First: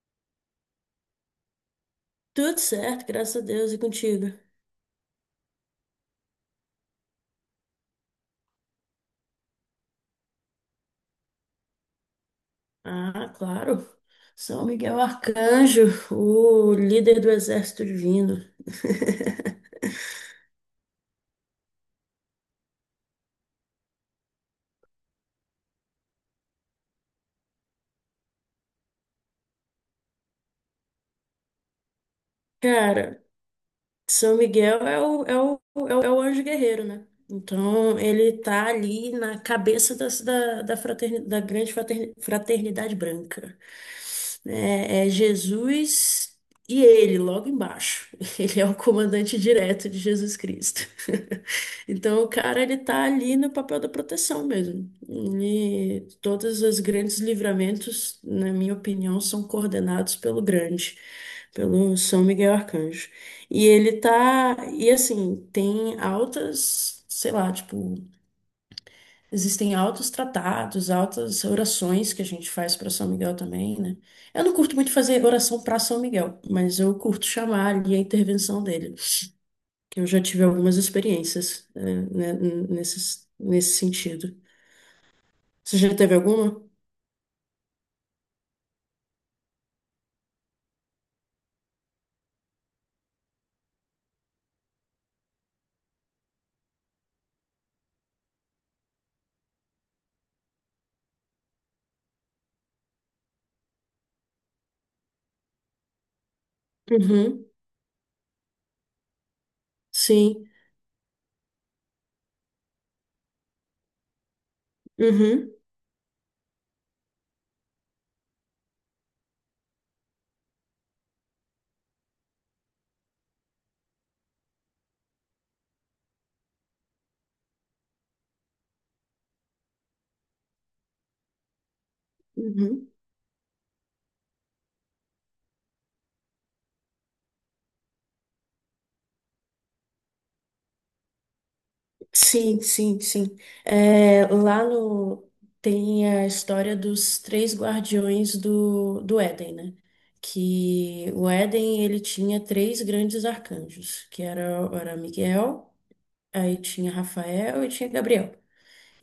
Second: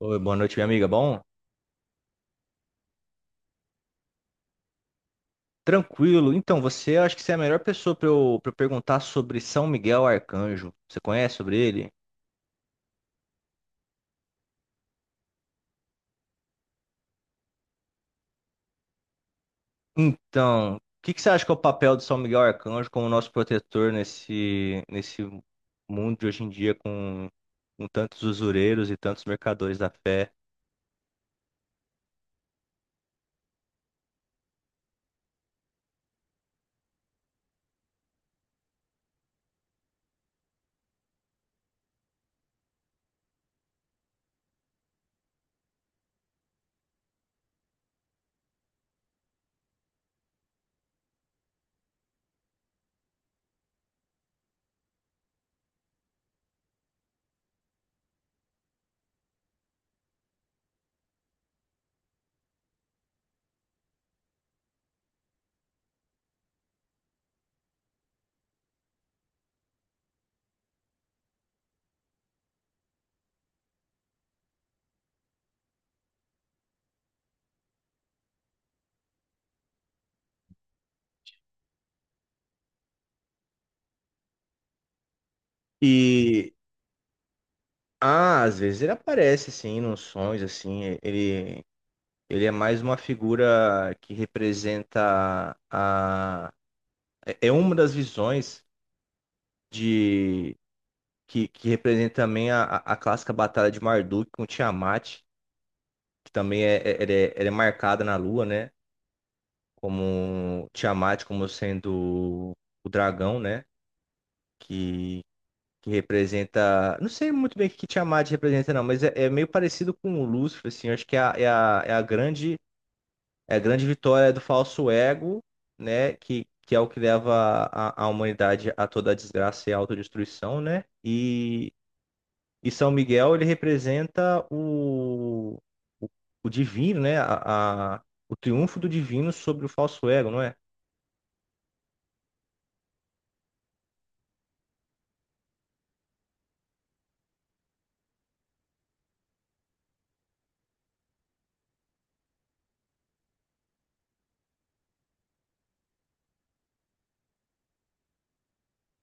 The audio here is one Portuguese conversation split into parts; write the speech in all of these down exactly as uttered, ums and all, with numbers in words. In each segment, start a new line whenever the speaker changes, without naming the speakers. Oi, boa noite, minha amiga. Bom,
Tudo certo, graças a Deus e contigo.
tranquilo. Então, você acho que você é a melhor pessoa para eu, para perguntar sobre São Miguel Arcanjo. Você conhece sobre ele?
Ah, claro. São Miguel Arcanjo, o líder do exército divino.
Então, o que que você acha que é o papel de São Miguel Arcanjo como nosso protetor nesse, nesse mundo de hoje em dia com, com tantos usureiros e tantos mercadores da fé?
Cara, São Miguel é o, é o, é o, é o anjo guerreiro, né? Então, ele tá ali na cabeça da, da, da, fraterni- da grande fraterni- fraternidade branca. É, é Jesus e ele, logo embaixo. Ele é o comandante direto de Jesus Cristo. Então, o cara, ele tá ali no papel da proteção mesmo. E todos os grandes livramentos, na minha opinião, são coordenados pelo grande, pelo São Miguel Arcanjo. E ele tá. E assim, tem altas, sei lá, tipo, existem altos tratados, altas orações que a gente faz para São Miguel também, né? Eu não curto muito fazer oração para São Miguel, mas eu curto chamar ali a intervenção dele. Que Eu já tive algumas experiências, né, né, nesse, nesse sentido. Você já teve
E,
alguma?
ah, Às vezes ele aparece, assim, nos sonhos, assim, ele, ele é mais uma figura que representa a... É é uma das visões de que, que representa também a, a a clássica batalha de Marduk com Tiamat, que também é, é, ela é,
Uhum,
ela é marcada na Lua, né?
sim.
Como Tiamat como sendo o dragão, né? Que,
Uhum,
que representa. Não sei muito bem o que que Tiamat representa, não, mas é, é meio parecido com o Lúcifer, assim. Eu acho que é a, é a, é a grande, é a grande vitória do falso ego, né? Que, que é o que leva a, a humanidade a toda a desgraça e a autodestruição, né? E, E
uhum.
São Miguel, ele representa o, o, o divino, né? A, a- o triunfo do divino sobre o falso ego, não é?
Sim, sim, sim. É, lá no tem a história dos três guardiões do, do Éden, né? Que o Éden ele tinha três grandes arcanjos, que era, era Miguel, aí tinha Rafael e tinha Gabriel.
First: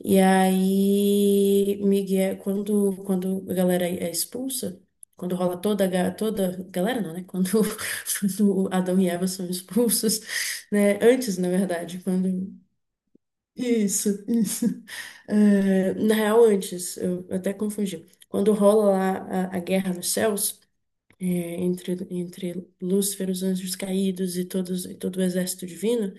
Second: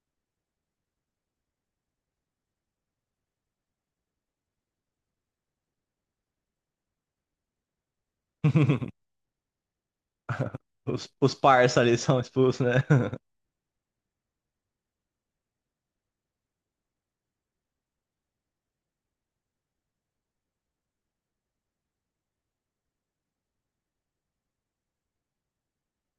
E aí Miguel, quando quando a galera é expulsa, quando rola toda a ga- toda galera não, né? Quando, quando Adão e Eva são expulsos, né?
Os, os
Antes, na
parça ali
verdade,
são
quando
expulsos, né?
isso, isso. Eh, na real, antes, eu até confundi. Quando rola lá a, a guerra nos céus, é, entre, entre Lúcifer, os anjos caídos e, todos, e todo o exército divino,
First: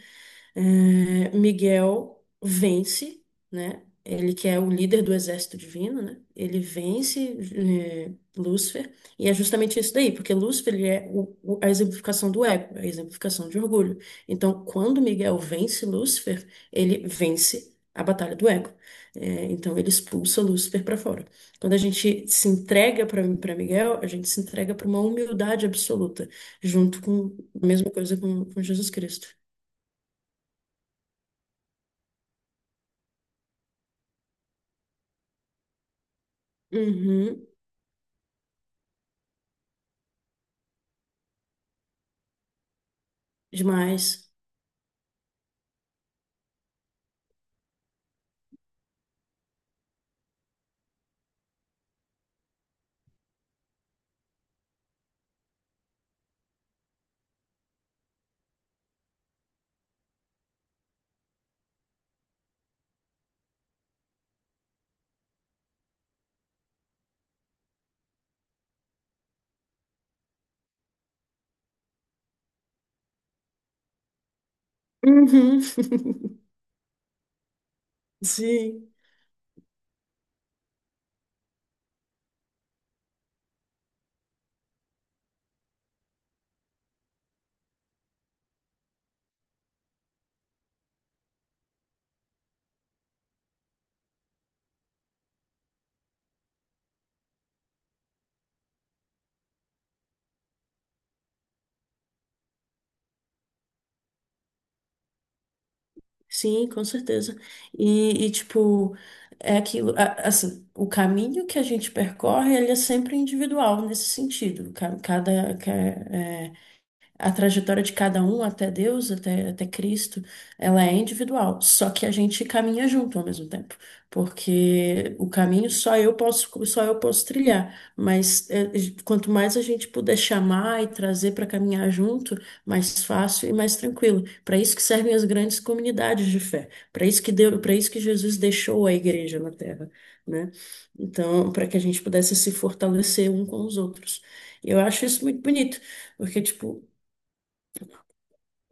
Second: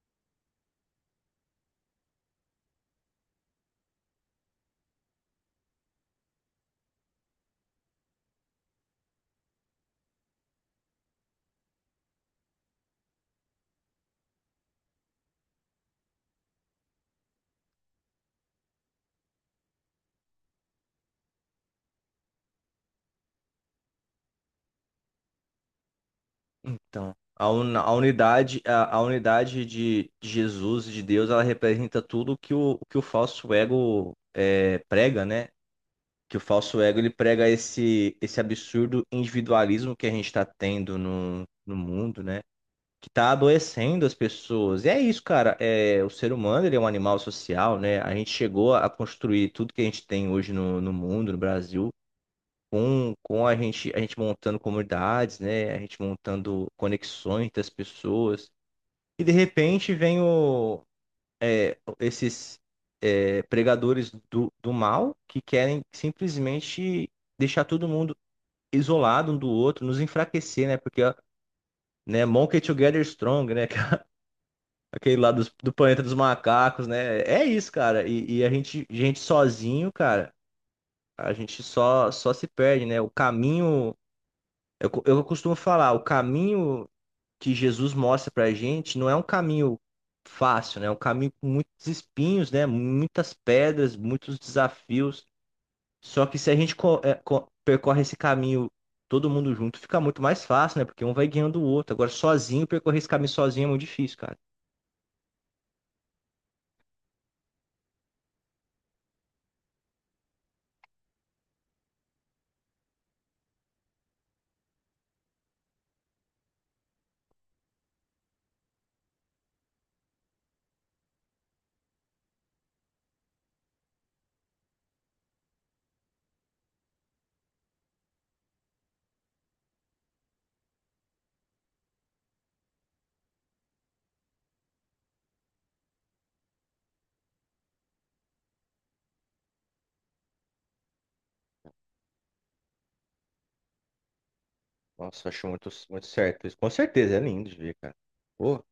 é, Miguel vence, né? Ele que é o líder do exército divino, né? Ele vence é, Lúcifer, e é justamente isso daí, porque Lúcifer ele é o- o- a exemplificação do ego, é a exemplificação de orgulho. Então, quando Miguel vence Lúcifer, ele vence a batalha do ego. É, então, ele expulsa Lúcifer para fora. Quando a gente se entrega para Miguel, a gente se entrega para uma humildade absoluta, junto
Então,
com
a,
a
un-
mesma
a
coisa com,
unidade,
com Jesus
a, a
Cristo.
unidade de de Jesus, e de Deus, ela representa tudo que o, que o falso ego é, prega, né? Que o falso ego ele prega
Uhum,
esse, esse absurdo individualismo que a gente está tendo no, no mundo, né? Que tá adoecendo as
demais.
pessoas. E é isso, cara. É, o ser humano, ele é um animal social, né? A gente chegou a construir tudo que a gente tem hoje no, no mundo, no Brasil, com, com a gente, a gente montando comunidades, né? A gente montando conexões das pessoas. E de repente vem o, esses é, pregadores do, do mal que querem simplesmente deixar todo mundo isolado um do outro, nos enfraquecer, né? Porque, né, Monkey Together Strong, né? Aquele lá dos-
Uhum.
do planeta dos macacos, né? É isso, cara. E, e a gente,
Sim,
gente sozinho, cara, a gente só, só se perde, né? O caminho, eu, co- Eu costumo falar, o caminho que Jesus mostra pra gente não é um caminho fácil, né? É um caminho com muitos espinhos, né? Muitas pedras, muitos desafios. Só que se a gente co- é, co- percorre esse caminho todo mundo junto, fica muito mais fácil, né? Porque um vai guiando o outro. Agora, sozinho, percorrer esse caminho sozinho é muito difícil, cara.
sim, com certeza. E, e, tipo, é aquilo, a- assim, o caminho que a gente percorre, ele é sempre individual nesse sentido. Ca- Cada, A trajetória de cada um até Deus, até, até Cristo, ela é individual. Só que a gente caminha junto ao mesmo tempo, porque o caminho só eu posso, só eu posso trilhar. Mas é, quanto mais a gente puder chamar e trazer para caminhar junto, mais fácil e mais tranquilo. Para isso que servem as grandes comunidades de fé. Para isso que deu, para isso que Jesus deixou a igreja na terra, né? Então, para que a gente pudesse se fortalecer um com os outros. Eu acho isso
Nossa,
muito
acho muito,
bonito.
muito
Porque,
certo isso. Com
tipo,
certeza, é lindo de ver, cara. Pô.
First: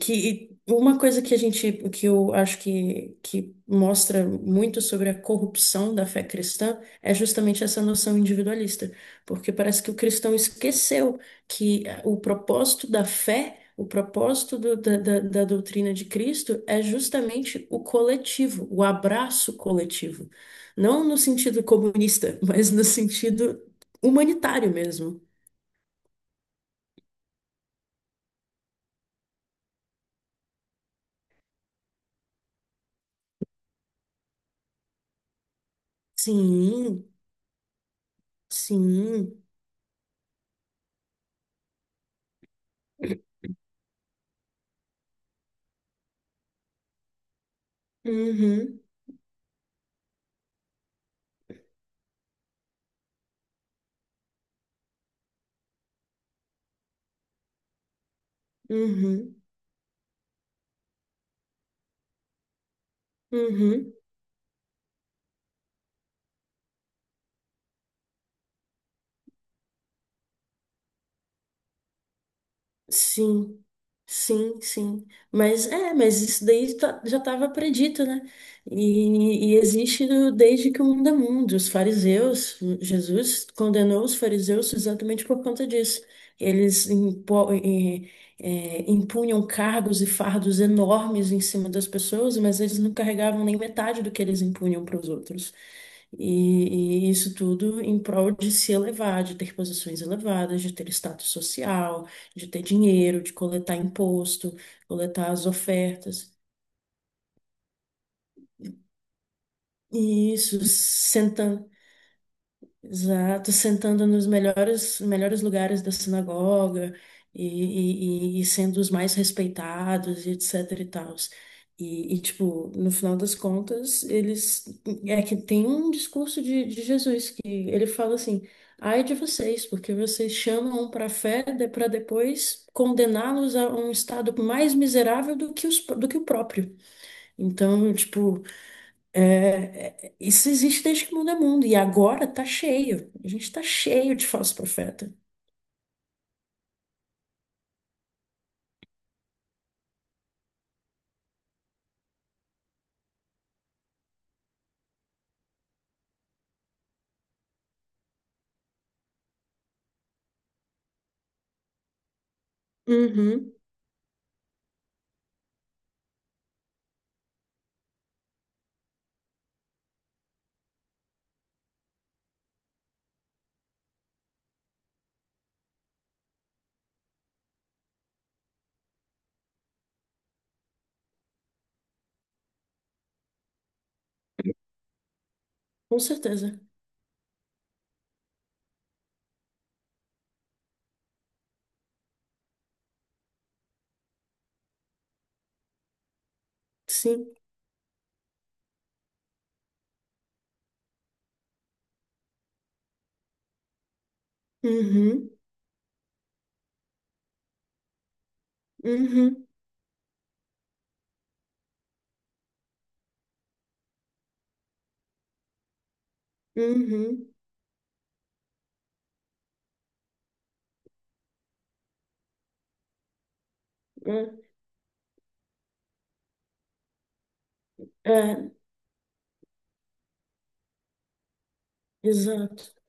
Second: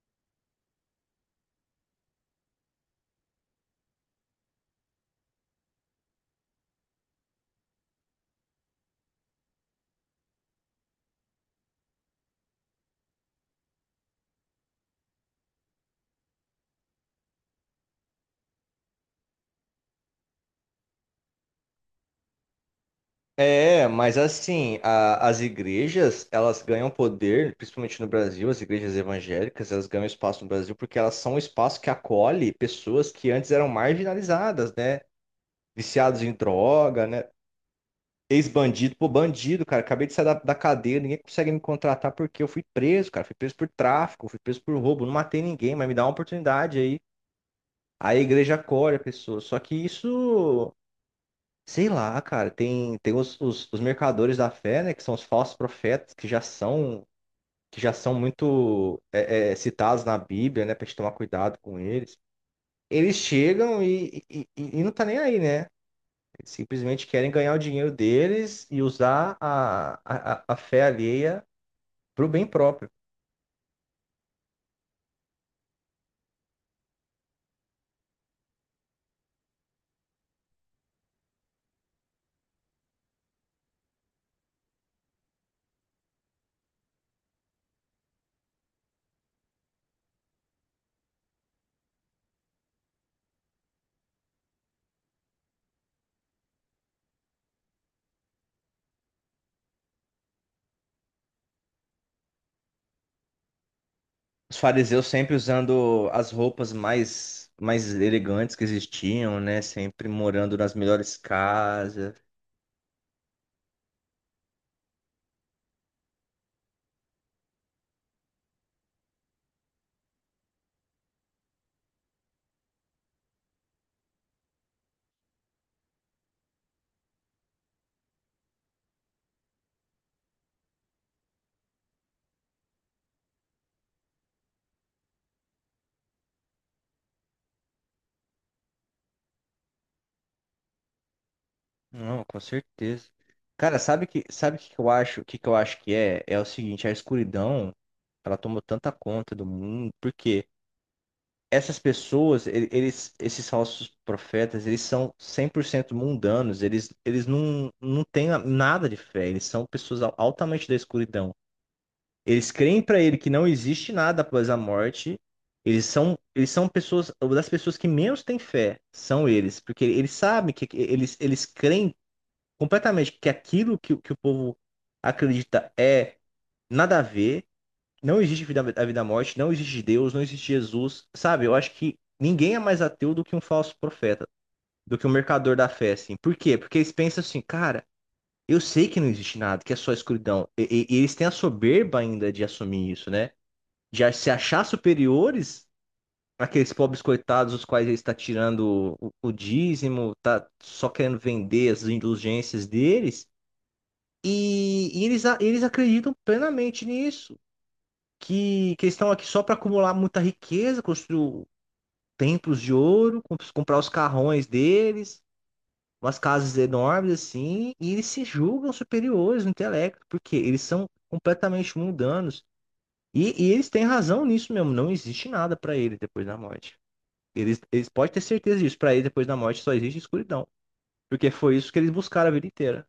que uma coisa que a gente, que eu acho que, que mostra muito sobre a corrupção da fé cristã é justamente essa noção individualista, porque parece que o cristão esqueceu que o propósito da fé, o propósito do- da, da, da doutrina de Cristo é justamente o coletivo, o abraço coletivo. Não no sentido comunista, mas no sentido
É, mas
humanitário
assim,
mesmo.
a- as igrejas, elas ganham poder, principalmente no Brasil, as igrejas evangélicas, elas ganham espaço no Brasil porque elas são um espaço que acolhe pessoas que antes eram marginalizadas, né? Viciados em droga,
Sim,
né? Ex-bandido, pô,
sim.
bandido, cara. Acabei de sair da, da cadeia, ninguém consegue me contratar porque eu fui preso, cara. Fui preso por tráfico, fui preso por roubo, não matei ninguém, mas me dá uma oportunidade aí. Aí a igreja
Uhum,
acolhe a pessoa. Só que isso. Sei lá, cara, tem, tem os, os, os mercadores da fé, né, que são os falsos profetas, que já são, que já são muito
uhum.
é, é, citados na Bíblia, né, pra gente tomar cuidado com eles. Eles chegam
Uhum.
e, e, e- e não tá nem aí, né? Eles simplesmente querem ganhar o dinheiro deles e usar a, a, a a fé alheia pro bem próprio.
Sim, sim, sim. Mas é, mas isso daí tá- já estava predito, né? E, e existe do- desde que o mundo é mundo. Os fariseus, Jesus condenou os fariseus exatamente por conta disso. Eles impo- eh, eh, impunham cargos e fardos enormes em cima das pessoas, mas eles não carregavam nem metade do que eles impunham para os outros. E, e isso tudo em prol de se elevar, de ter posições elevadas, de ter status social, de ter dinheiro, de coletar
Os
imposto,
fariseus
coletar
sempre
as
usando as
ofertas.
roupas mais, mais elegantes que existiam, né, sempre
E
morando
isso,
nas melhores casas.
exato, sentando nos melhores, melhores lugares da sinagoga e, e, e- e sendo os mais respeitados e etc e tals. E, e, tipo, no final das contas, eles... É que tem um discurso de, de Jesus que ele fala assim, ai de vocês, porque vocês chamam para a fé para depois condená-los a um estado mais miserável do que, os, do que o próprio. Então, tipo... É, é, isso existe desde que o mundo é mundo, e
Não,
agora
com
tá
certeza.
cheio. A gente tá
Cara, sabe
cheio
que
de falso
sabe o que que eu
profeta.
acho? O que que eu acho que é? É o seguinte, a escuridão, ela tomou tanta conta do mundo, porque essas pessoas, e- eles, esses falsos profetas, eles são cem por cento mundanos, eles, eles não, não têm a- nada de fé, eles são pessoas al- altamente da escuridão. Eles creem pra ele que não
Uhum,
existe nada após a morte. Eles são, eles são pessoas, uma das pessoas que menos têm fé, são eles, porque eles sabem que que eles, eles creem completamente que aquilo que, o- que o povo acredita é nada a ver, não existe vida, a vida à morte, não existe Deus, não existe Jesus, sabe? Eu acho que ninguém é mais ateu do que um falso profeta, do que um mercador da fé,
com
assim. Por quê?
certeza.
Porque eles pensam assim, cara, eu sei que não existe nada, que é só escuridão. E, e- e eles têm a soberba ainda de assumir isso, né? De a- se achar superiores àqueles pobres
Sim.
coitados, os quais ele está tirando o, o dízimo, tá só querendo vender as indulgências deles. E, e eles,
Uhum,
a- eles acreditam plenamente nisso, que, que eles estão aqui só
uhum,
para acumular muita riqueza, construir templos de ouro, com- comprar os carrões deles, umas casas enormes
uhum.
assim, e eles se julgam superiores no intelecto, porque eles são completamente mundanos. E, e eles têm razão nisso mesmo, não existe nada para eles depois da morte. Eles, eles
É,
podem ter
é,
certeza disso, para eles depois da morte só existe escuridão, porque foi isso que eles buscaram a vida
exato.
inteira.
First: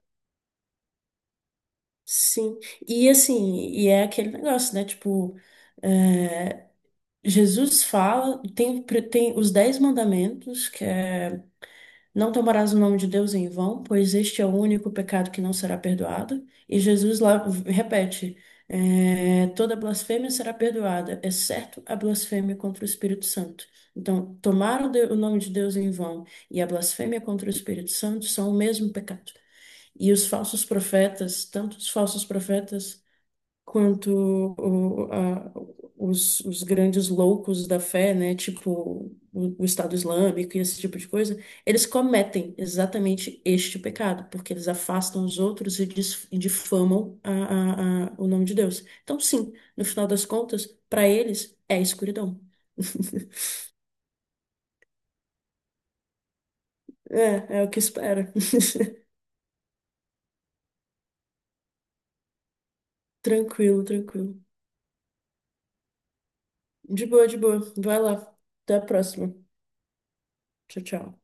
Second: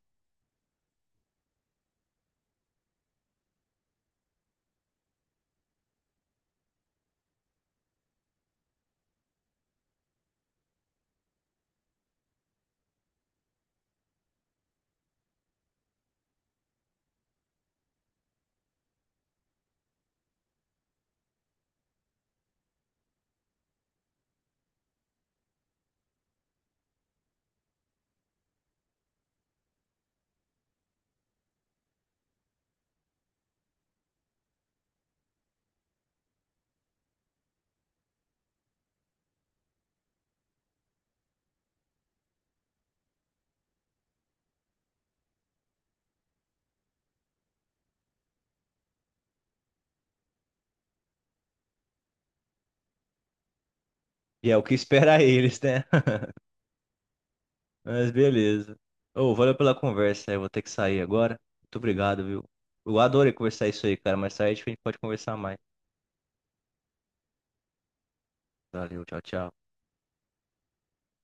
Sim. E assim, e é aquele negócio, né? Tipo, é, Jesus fala, tem, tem os dez mandamentos, que é não tomarás o nome de Deus em vão, pois este é o único pecado que não será perdoado. E Jesus lá repete: é, toda blasfêmia será perdoada, exceto a blasfêmia contra o Espírito Santo. Então, tomar o, de- o nome de Deus em vão e a blasfêmia contra o Espírito Santo são o mesmo pecado. E os falsos profetas, tanto os falsos profetas quanto o- a- os, os grandes loucos da fé, né, tipo o, o Estado Islâmico e esse tipo de coisa, eles cometem exatamente este pecado, porque eles afastam os outros e, dis- e difamam a- a- a- o nome de Deus. Então, sim, no final das contas, para eles é escuridão.
E é o que espera eles, né?
É, é o que
Mas
espera.
beleza. Ô, valeu pela conversa, eu vou ter que sair agora. Muito obrigado, viu? Eu adorei conversar
Tranquilo,
isso aí, cara.
tranquilo.
Mais tarde a gente pode conversar mais.
De boa, de boa. Vai lá. Até a
Valeu, tchau,
próxima.
tchau.
Tchau, tchau.